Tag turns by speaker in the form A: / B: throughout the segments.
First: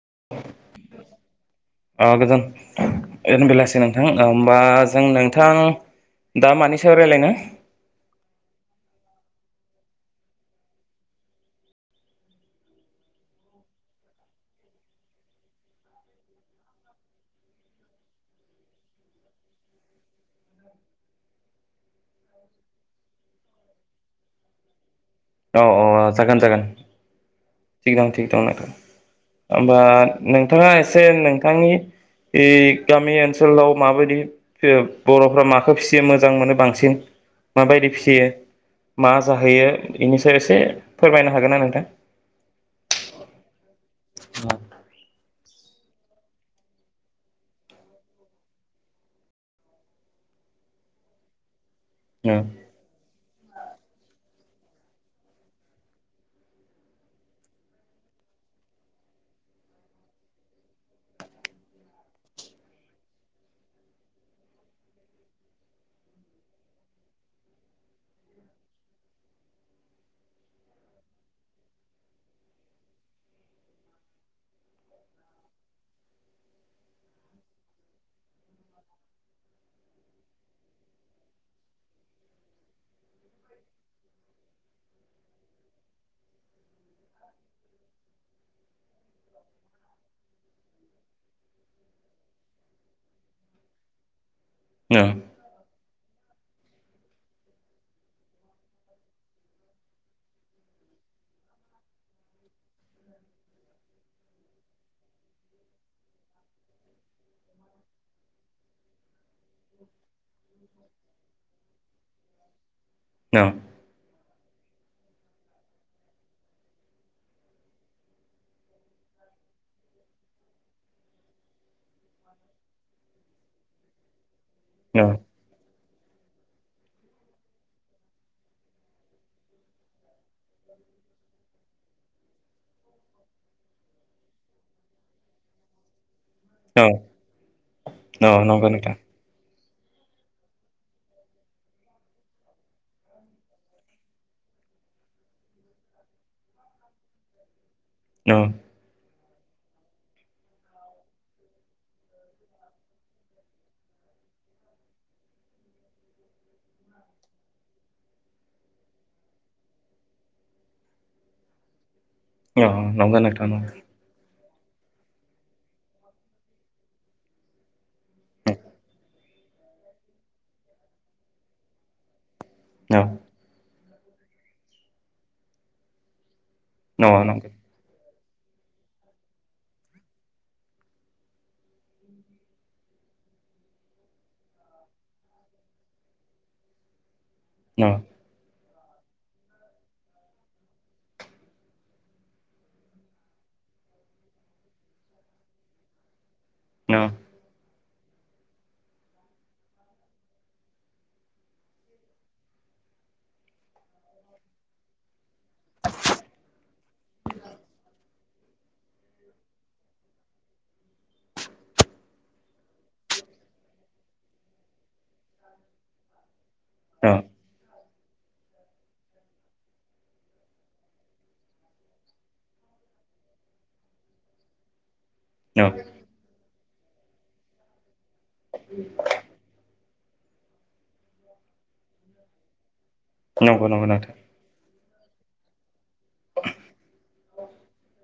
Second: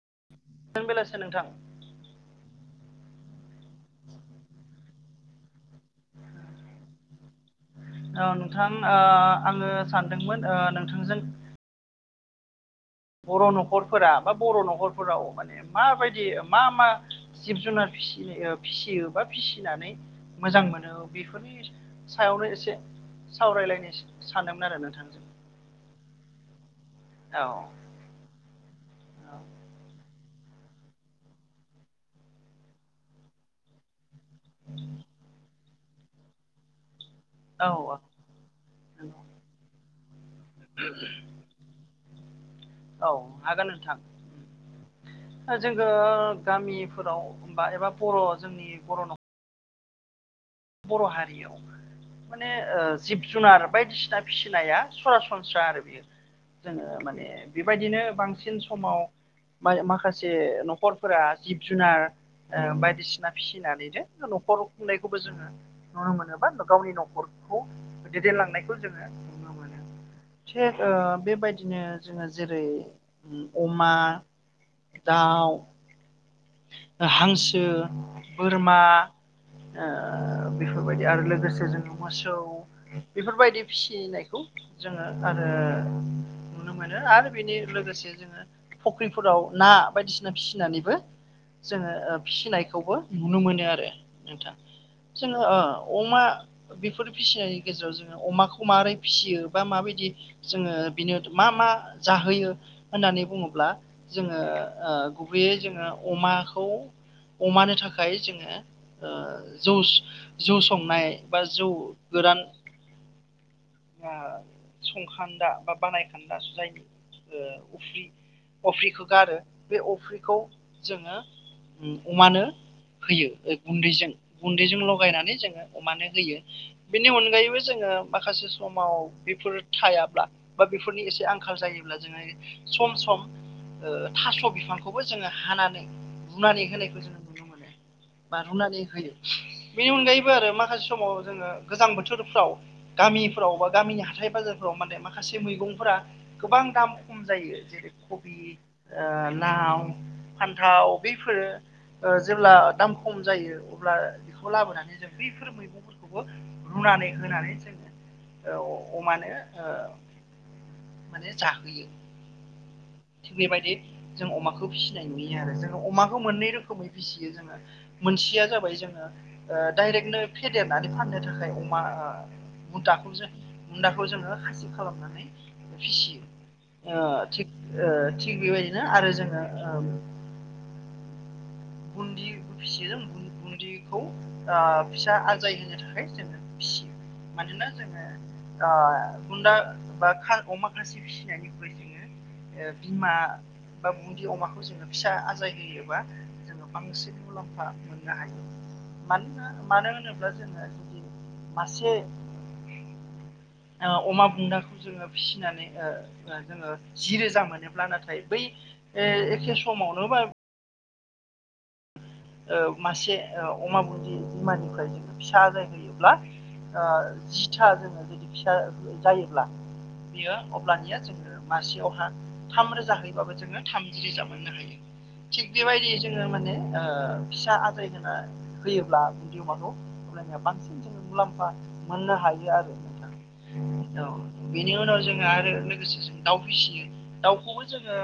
A: [unintelligible]
B: अ गोजोन बेलासि नोंथां होमबा जों नोंथां दा मानि सायाव रायज्लायनो?
A: औ नोंथां ओ आंङो सानदोंमोन ओ नोंथांजों बर' न'खरफोरा बा बर' न'खरफोराव माने माबायदि मा मा जिब जुनार फिसि ओ फिसियोबा फिसिनानै मोजां मोनो बेफोरनि सायावनो एसे सावरायलायनो सानोमोन आरो नोंथांजों।
B: औ औ जागोन जागोन
A: औ
B: थिग दं थिग दं नोंथां। ओमबा नोंथाङा एसे नोंथांनि बे गामि ओनसोलाव माबायदि बर'फ्रा माखौ फिसियो मोजां मोनो बांसिन?
A: औ
B: माबायदि फिसियो मा जाहोयो बेनि सायाव एसे फोरमायनो हागोनना नोंथां?
A: औ हागोन नोंथां।
B: औ
A: ओजोङो गामिफोराव बा एबा बर' जोंनि बर' न'ख बर' हारियाव
B: औ
A: माने ओ जिब जुनार बायदिसिना फिसिनाया सरासनस्रा आरो बियो। जोङो माने बेबायदिनो बांसिन समाव बाय माखासे न'खरफोरा जिब जुनार ओ बायदिसिना फिसिनानैनो न'खर खुंनायखौ जोङो नुनो मोनो बा गावनि न'खरखौ दैदेनलांनायखौ जोङो नुनो मोनो। थेक-ओ बेबायदिनो जोङो जेरै ओ अमा दाउ हांसो बोरमा ओ बेफोरबायदि आरो लोगोसे जोङो मोसौ बेफोरबायदि फिसिनायखौ जोङो आरो ओ नुनो मोनो आरो बेनि लोगोसे जोङो फख्रिफोराव ना बायदिसिना फिसिनानैबो जोङो फिसिनायखौबो नुनो मोनो आरो नोंथां जोङो ओ अमा बेफोर फिसिनायनि गेजेराव जोङो अमाखौ मारै फिसियो बा माबायदि जोङो बिनो मा मा? मा जाहोयो होननानै बुङोब्ला जोङो ओ गुबैयै जोङो अमाखौ औ अमानो थाखाय जोङो ओ जौस जौ संनाय बा जौ गोरान
B: औ
A: आ संखान्दा बा बानायखान्दा जुजायनि उफ्रि अफ्रिखौ गारो बे अफ्रिखौ जोङो ओं अमानो होयो गुन्दैजों गुन्दैजों
B: औ
A: लगायनानै जोङो अमानो होयो बेनि अनगायैबो जोङो माखासे समाव बेफोर थायाब्ला बा बेफोरनि एसे आंखाल जायोब्ला जोङो सम सम ओ थास' बिफांखौबो जोङो हानानै रुनानै
B: औ
A: होनायखौ जोङो नुनो मोनो
B: औ
A: बा
B: नंगौ
A: रुनानै
B: नोंथां
A: होयो बेनि अनगायैबो आरो माखासे समाव जोङो गोजां बोथोरफ्राव गामिफ्राव बा गामिनि हाथाय बाजा जारफ्राव माने माखासे मेगंफोरा गोबां दाम खम जायो जेरै खबि
B: औ
A: आ लाव फान्थाव बेफोरो ओ जेब्ला दाम खम जायो। अब्ला बेखौ लाबोनानै जों बैफोर मैगंफोरखौबो रुनानै होनानै जोङो औ अमानो ओ माने जाहोयो।
B: अ नंग नोंथां मोन।
A: खो फिसिनाय नुयो आरो जोङो अमाखौ मोननै रोखोमै फिसियो जोङो मोनसेया जाबा जोङो ओ डाइरेक्टनो फेदेरनानै फाननो थाखाय अमा बुन्दाखौ जों बुन्दाखौ जोङो खासि खालामनानै फिसियो
B: औ औ
A: ओ थिग
B: नंगौ।
A: ओ थिग बेबायदिनो आरो जोङो ओ बन्दिखौ फिसियो बुन दिखौ ओ फिसा आजाय होनो थाखाय जोङो फियो मानोना
B: औ
A: जोङो ओ बुन्दा बा खा अमा खासि फिसिनायनिख्रुइ जोङो ओ बिमा बा बुन्दि अमाखौ जोङो फिसा आजाय होयोबा जोङो
B: औ
A: बांसिन मुलाम्फा मोननो हायो मानोना मानो होनोब्ला जोङो जुदि मासे [inaudible] ओ अमा बुन्दाखौ जोङो फिसिनानै जोङो ओ-ओ जोङो जि रोजा मोनोब्ला नाथाय बै ए एखे समावनो बाय ओ मासे ओ अमा बुन्दि बिमानिफ्राय ज फिसा आजाय होयोब्ला ओ
B: औ
A: सिथा जोङो जुदि फिसा जायोब्ला बेयो अब्लानिया जोङो मासेयावहा थाम रोजा हैबाबो जोङो थामजि रोजा मोननो हायो। थिग
B: औ
A: बेबायदि जोङो माने फिसा आद्र होयोब्ला बिन्दि अमाखौ खलायनाया बांसिन जोङ मुलाम्फा मोननो हायो आरो।
B: नंगौ नंगौ नोंथां।
A: बिनि उनाव जोङो आरो लोगोसे जों दाउ फिसियो दाउखौबो जोङो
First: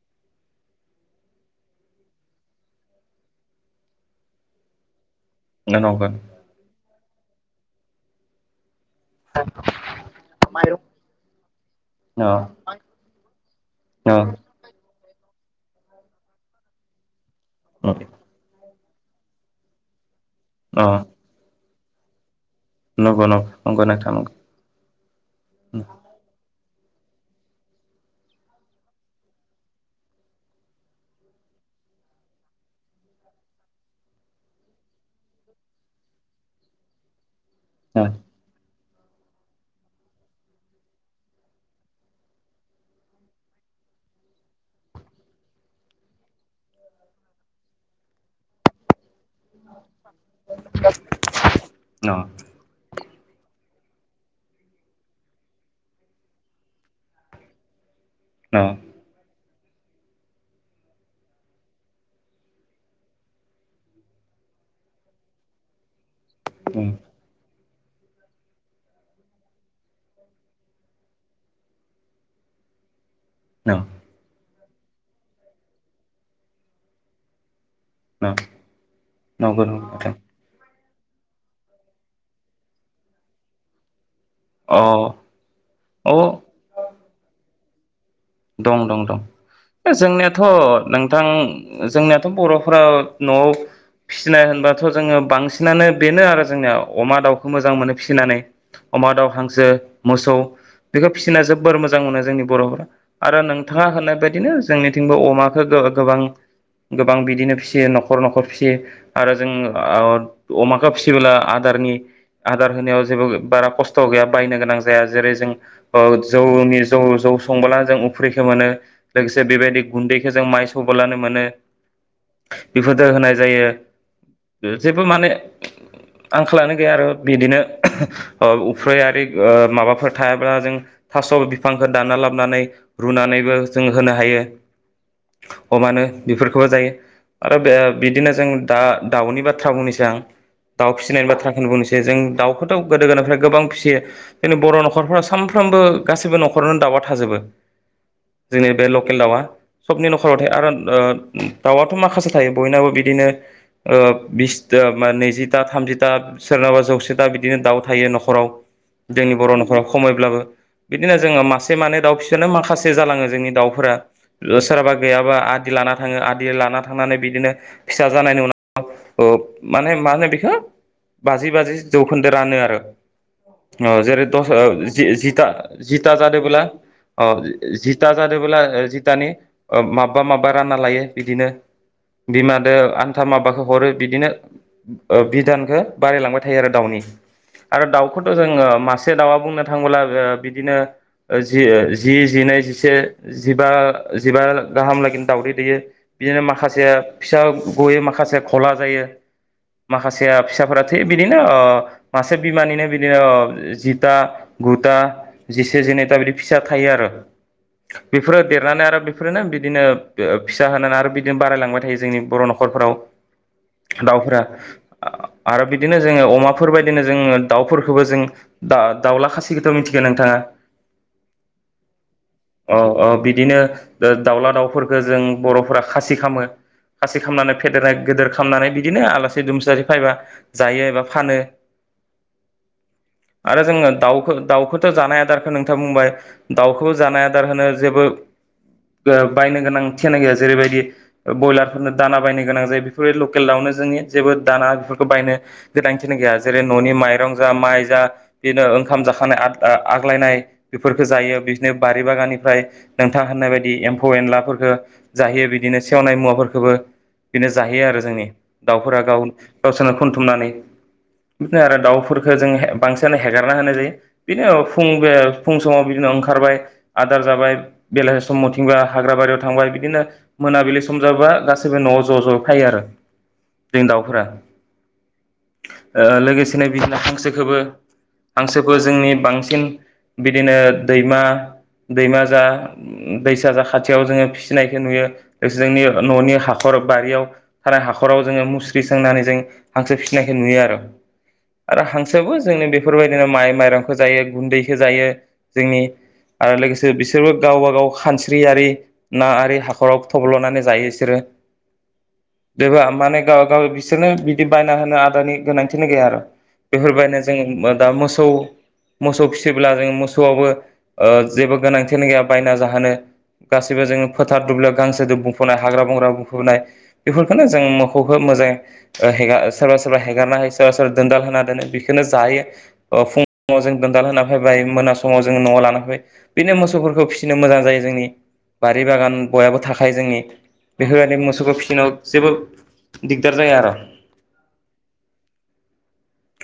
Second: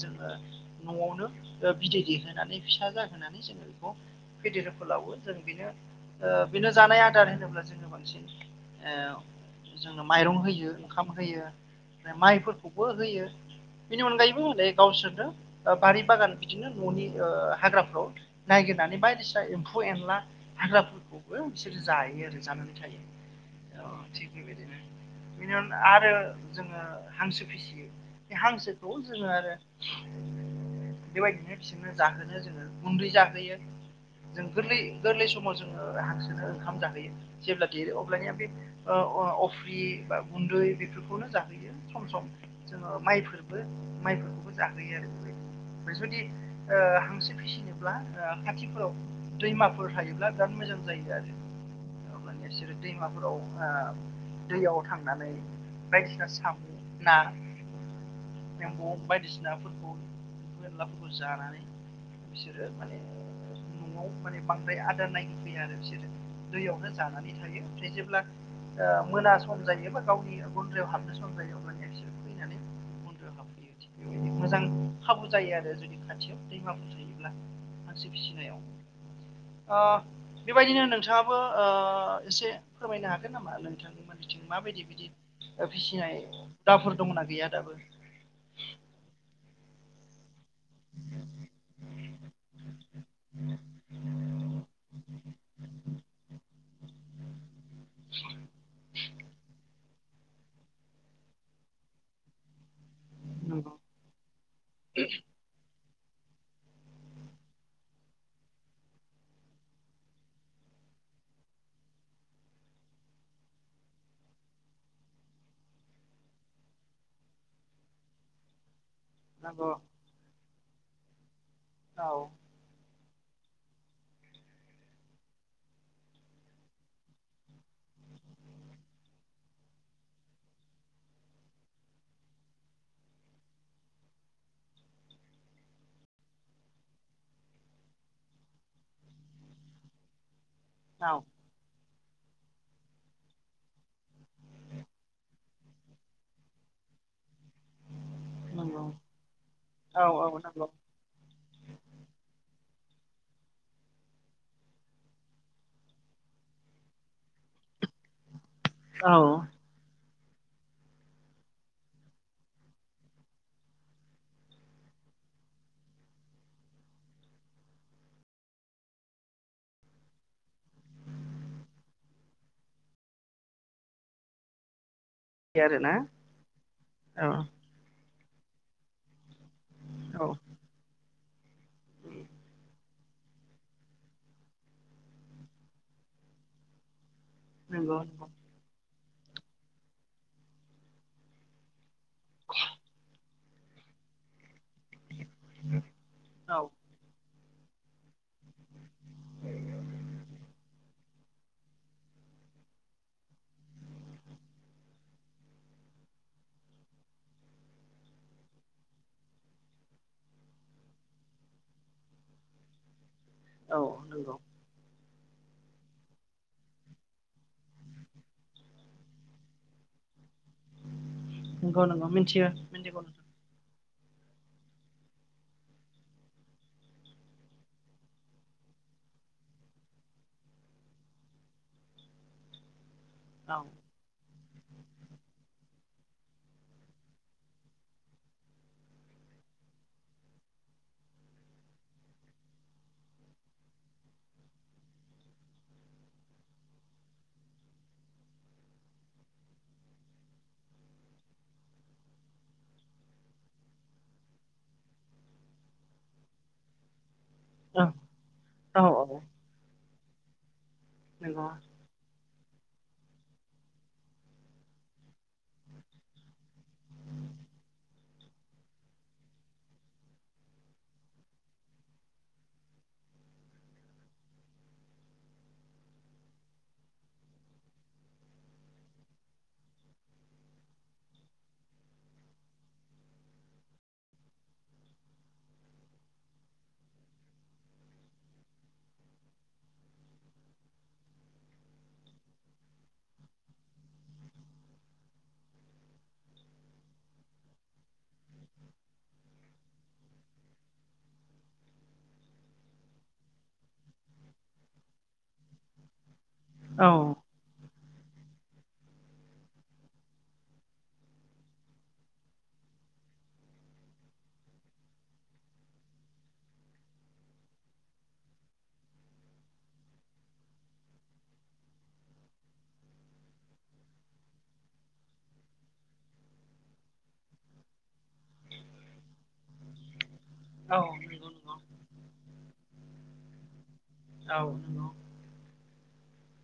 A: जोङो न'आवनो बिदै दैहोन फसा जोनानै जोो बेखौ फेदेर फोलावो
B: नंगौ
A: जों जानाय आदार होनोब्ला जोङो बांसिन जोंओ माइरं होयो ओंखाम होयो।
B: अ
A: माइफोरखौबो होयो बेनि
B: अ
A: अनगायैबोलै गावसोरनो बारि बागान बिदिनो न'नि हाग्राफ्राव नायगिरनानै बायदिसिना एम्फौ एनला हाग्राफोरखौबो बिसोरो जायो आरो। ानानै थायो
B: नंगौ नंगौ नंगौ नोंथां
A: थि
B: नंगौ
A: बेबायदिनोनि आरो जोङो हांसो फिसियो बे हांसोखौ जोङो आरो बेबायदिनो बिसोरनो जाहोनो जोङो गुन्दै जाहोयो। जों गोरलै गोरलै समाव जोङो हांसोनो ओंखाम जाहोयो जेब्ला देरो
B: न
A: अब्लानिया बे अफ्रि बा गुन्दै बेफोरखौनो जाहोयो सम सम जोङो माइफोरबो माइफोरखौबो जाहोयो आरो बे ओमफ्राय जुदि हांसो फिसिनोब्ला खाथिफोराव दैमाफोर थायो। बिाद मोजां जायो
B: न
A: आरोे बिसोरोर दै फोराव दैयाव थांनानै। बायदिना साम' ना।
B: न
A: एम्फौ बायदिसिनाफोरखौ एनलाफोरखौ जानानै बिसोरो माने न'आव माने बांद्राय आदार नाय फैया आरो बिसोरो। दैयावनो जानानै थायो। जेब्ला मोना सम जायो बा गावनि गुन्द्रायाव हाबनो सम जायो अब्ला नानै यो थि
B: न नंगौ
A: बेबायदि मोजां खाबु जायो आरो जुदि खाथियाव दैमाफोरु थायोब्ला।
B: नंगौ
A: नायाव
B: नोंथां
A: बेबायदिनो नों नोंथाङाबो एसे फोरमायनो हागोन नामा नोंथांनिमोन बिथिं
B: अ
A: माबायदि बिदि
B: अ
A: फिसिनाय दावफोर दंना गैया दाबो।
B: दं दं दं। जोंनियाथ' नोंथां जोंनियाथ' बर'फोरा न'आव फिसिनाय होनबाथ' जोङो बांसिनानो बेनो आरो जोंनिया अमा दाउ। मोजां मोनो फिसिनानै अमा दाउ हांसो। मोसौ बेखौ फिसिना जोबोर मोजां मोनो जोंनि बर'फोरा। आरो
A: नंगौ
B: नोंथाङा होननाय बायदिनो जोंनिथिंबो अमाखौ गोबां गोबां बिदिनो फिसियो न'खर न'खर फिसियो आरो जों अमाखौ फिसियोब्ला आदार जारनि आदार होनायाव जेबो बारा खस्थ' गैया बायनो गोनां जाया जेरै जों जौनि जौ जौ थ संब्लानो जों उफ्रिखौ मोनो लोगोसे
A: नंगौ
B: बेबायदि गुन्दैखौ जों माइ सौब्लानो मोनो।
A: औ
B: बिफोरदो होनाय जायो जेबो माने आंखालानो गैया आरो बिदिनो उफ्रै आरि माबाफोर थायाब्ला जों थास' बिफांखौ दाना लाबोनानै रुनानैबो जों होनो हायो। अमानो बेफोरखौबो जायो। आरो बे बिदिनो जों दा दाउनि बाथ्रा बुंनोसै आं दाउ फिसिनायनि बाथ्राखौ बुंनोसै आ फ जों दाउखौथ' गोदो गोदनिफ्राय गोबां फिसियो जोंनि बर' न'खरफोरााव सामफ्रोमबो गासिबो नखरावनो दाउ माबा थाजोबो। जोंनि
A: नंगौ
B: बे लकेल दाउआ
A: औ
B: सबनि न'खराव
A: औ
B: थायो
A: नंगौ
B: आरो दाउआथ' माखासे थायोम बयनाबो बिदिनो ओ बिस नैजिथा थामजिथा सोरनबा जौसेथा बिदिनो दाउ थायो न'खराव।
A: औ
B: जोंनि बर' न'खराव खमैब्लाबो बिदिनो जोङो मासे मानै दाउ फिसानो माखा। से जालाङो जोंनि दाउफोरा सोरहाबा गैयाबा आदि लाना थाङो आदि लाना थांनानै बिदिनो। फिसा जानायनि उनाव माने मा होनो बेखो। बाजि बाजि जौखोन्दो रानो आरो ओ जेरै दस जि जिथा
A: बिदि आरोना
B: जिथा जादोंब्ला अ
A: औ
B: दा जादोंब्ला जि दानि ओ माबबा
A: औ
B: माबबा रानना लायो बिदिनो। बिमादो आन्था माबाखो हरो बिदिनो बिधानखो बारायलांबाय थायो आरो दाउनि। आरो
A: नंगौ
B: दाउखौथ'
A: नंगौ
B: जोङो मासे दाउआ बुंनो थांबोला बिदिनो जि जि। जिनै जिसे जिबा जिबा। गाहामलागैनो दाउदै दैयो बिदिनो
A: औ
B: माखासे फिसा गयो माखासे खला जायो। माखासेया फिसाफोरा थै बिदिनो ओ मासे बिमानिनो बिदिनो ओ जिथा। गुथा जेसे जनैथा बिदि फिसा थायो आरो।
A: [inaudible]
B: बेफोरो देरनानै आरो बेफोरनो बिदिनो फिसा होनानै आरो बिदिनो बारायलांबाय थायो जोंनि बर' न'खरफोराव।
A: औ नंगौ
B: दाउफोरा। आरो बिदिनो जोङो अमाफोर बदिनो जोङो दाउफोरखौबो जों दा-दाउला खासिखौथ' मिथि। नोंथाङा।
A: नंगौ नंगौ। मिथियो
B: अ
A: मिथिगौ
B: अ बिदिनो दाउला दाउफोरखौ जों बर'फोरा खासि खामो। खासि खामनानै फेदेरनाय गेदेर खामनानै बिदिनो आलासि दुमसिसि फैबा जायो एबा फानो।
A: [inaudible] नोंथां
B: आरो जोङो दाउखौ दाउखौथ' जानाय आदारखौ नोंथाङा बुंबाय दाउखौ। जानाय आदार होनो जेबो। ओ बायनो गोनां थिना गैया जेरैबायदि ब्रयलारफोरनो दाना बायनो गोनां जायो बेफोरबायदि लकेल दाउ। जोंनि जेबो दाना बेफोरखौ बायनो गोनांथि गैया जेरै न'नि माइरं जा माइ जा बेदिनो। ओ ओंखाम जाखानाय आ-आग्लायनाय बेफोरखौ जायो बि। दिनो बारि बागाननिफ्राय नोंथाङा होननाय बायदि एम्फौ एनलाफोरखौ जाहैयो बिदिनो सेवनाय मुवाफोरखौ। बो। बेनो
A: औ
B: जाहैयो आरो जोंनि
A: औ
B: दाउफोरा गाव
A: औ
B: गावसोरनो खथुमनानै
A: नंगौ
B: बिदिनो आरो दाउफोर। फोर जोङो बांसिनानो हेगारना होनाय जायो बिदिनो फु ओ फुं समाव बिनो खारबाय आदार जाबाय बेलासि समावथिंबा हाग्रा बारियाव थांबाय बिदिनो मोनाबिलि सम जाबाय। दा गाैबो न'आव ज' ज' फायो आरो जोंनि दाउफोरा। ओ लोगोसेनो बिदिनो हांसोखौबो। हांसोखौ जोंनि बांसिन बिदिनो दैमा। दैमा जा दैसा जा खाथियाव जोङो फिसिनायखौ नुयो लोगोसे जोंनि न'नि हाखर। बारियाव थानाय हाखराव जोङो मुस्रि सोंनानै जों हांसो फिसिनायखौ नुयो आरो। आरो हांसोबो जोंनि बेफोरबायदिनो माइ माइरंखौ जायो गुन्दैखौ जायो जोंनि। आरो लोगोसे बिसोरबो गावबा गाव खानस्रियि ना आरि हाखराव थब्ल'नानै जायो बिसोरो।
A: [inaudible]
B: बेबा माने गाव गाव बिसोरनो बिदि बायना होनो आदारनि गोनांथिनि गैया आरो।
A: औ
B: बेफोरबायदिनो जों मो दा मोसौ मोसौ फिसिब्ला जों मोसौ। सौआवबो ओ जेबो गोनांथियानो गैया बायना जाहोनो। गासैबो जोङो फोथार दुब्लियाव गांसोजों बुंफ'नाय हाग्रा बंग्रा बुंफबनाय बेफोरफोरखौनो जों मोखौ [unintelligible] सोरबा सोरबा हेारना हो सोरबा सोरबा दोनदाल होना दोनो बेखौनो जायो ओ फुं। ङाव जों गोनदान होना फैबाय मोनास। समाव जोङो न'आव लान फै बिदिनो मोसौफोरखौ फिसिनो मोजां जायो जोंनि। बारि बागान बयहाबो थाखायो जोंनि।
A: नंगौ नंगौ औ नंगौ औ
B: बेफोरदि मोसौखौ फिसिनायाव जेबो दिग्दार जाया आरो।
A: औ ओ।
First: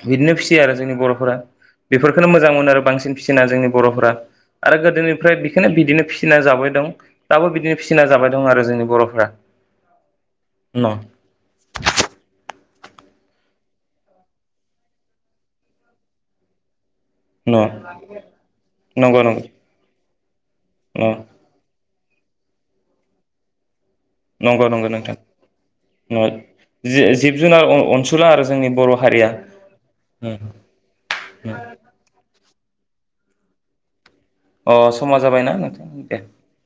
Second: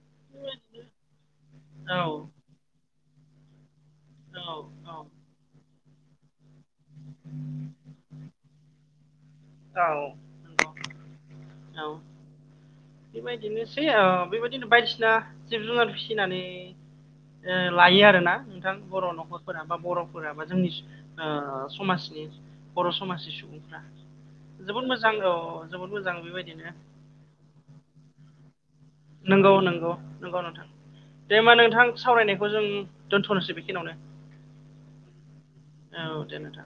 B: बिदिनो फिसियो आरो जोंनि बर'फोरा बेफोरखौनो मोजां मोनो आरो बांसिन। सिना जोंनि बर'फोरा आरो
A: औ
B: गोदोनिफ्राय बेखोनो बिदिनो फिसिना जाबाय दं दाबो बिदिनो फिसिना जाबाय दं आरो जोंनि बर'फ्रा।
A: औ
B: न' [unintelligible]
A: औ बेबायदिनोसै बेबायदिनो बायदिसिना जिब जुनार फिसिनानै
B: न'
A: लायो आरोना नोंथां बर'
B: नंगौ नंगौ
A: न'खरफोरा बा बर'फोरा बा जोंनि
B: न'
A: समाज [unintelligible] बर' समाजनि सुबुं
B: नंगौ नंगौ
A: जोबोद मोजां
B: नोंथां
A: बेबायदिनो
B: जि जिब जुनार अनसुला आरो जोंनि बर' हारिया
A: नंगौ नंगौ नंगौ नोंथां। दे होम्बा नोंथां सावरायनायखौ जों दोन्थ'नोसै बेखिनियावनो।
B: अ समा जाबायना नोंथां। दे।
A: औ नोंथां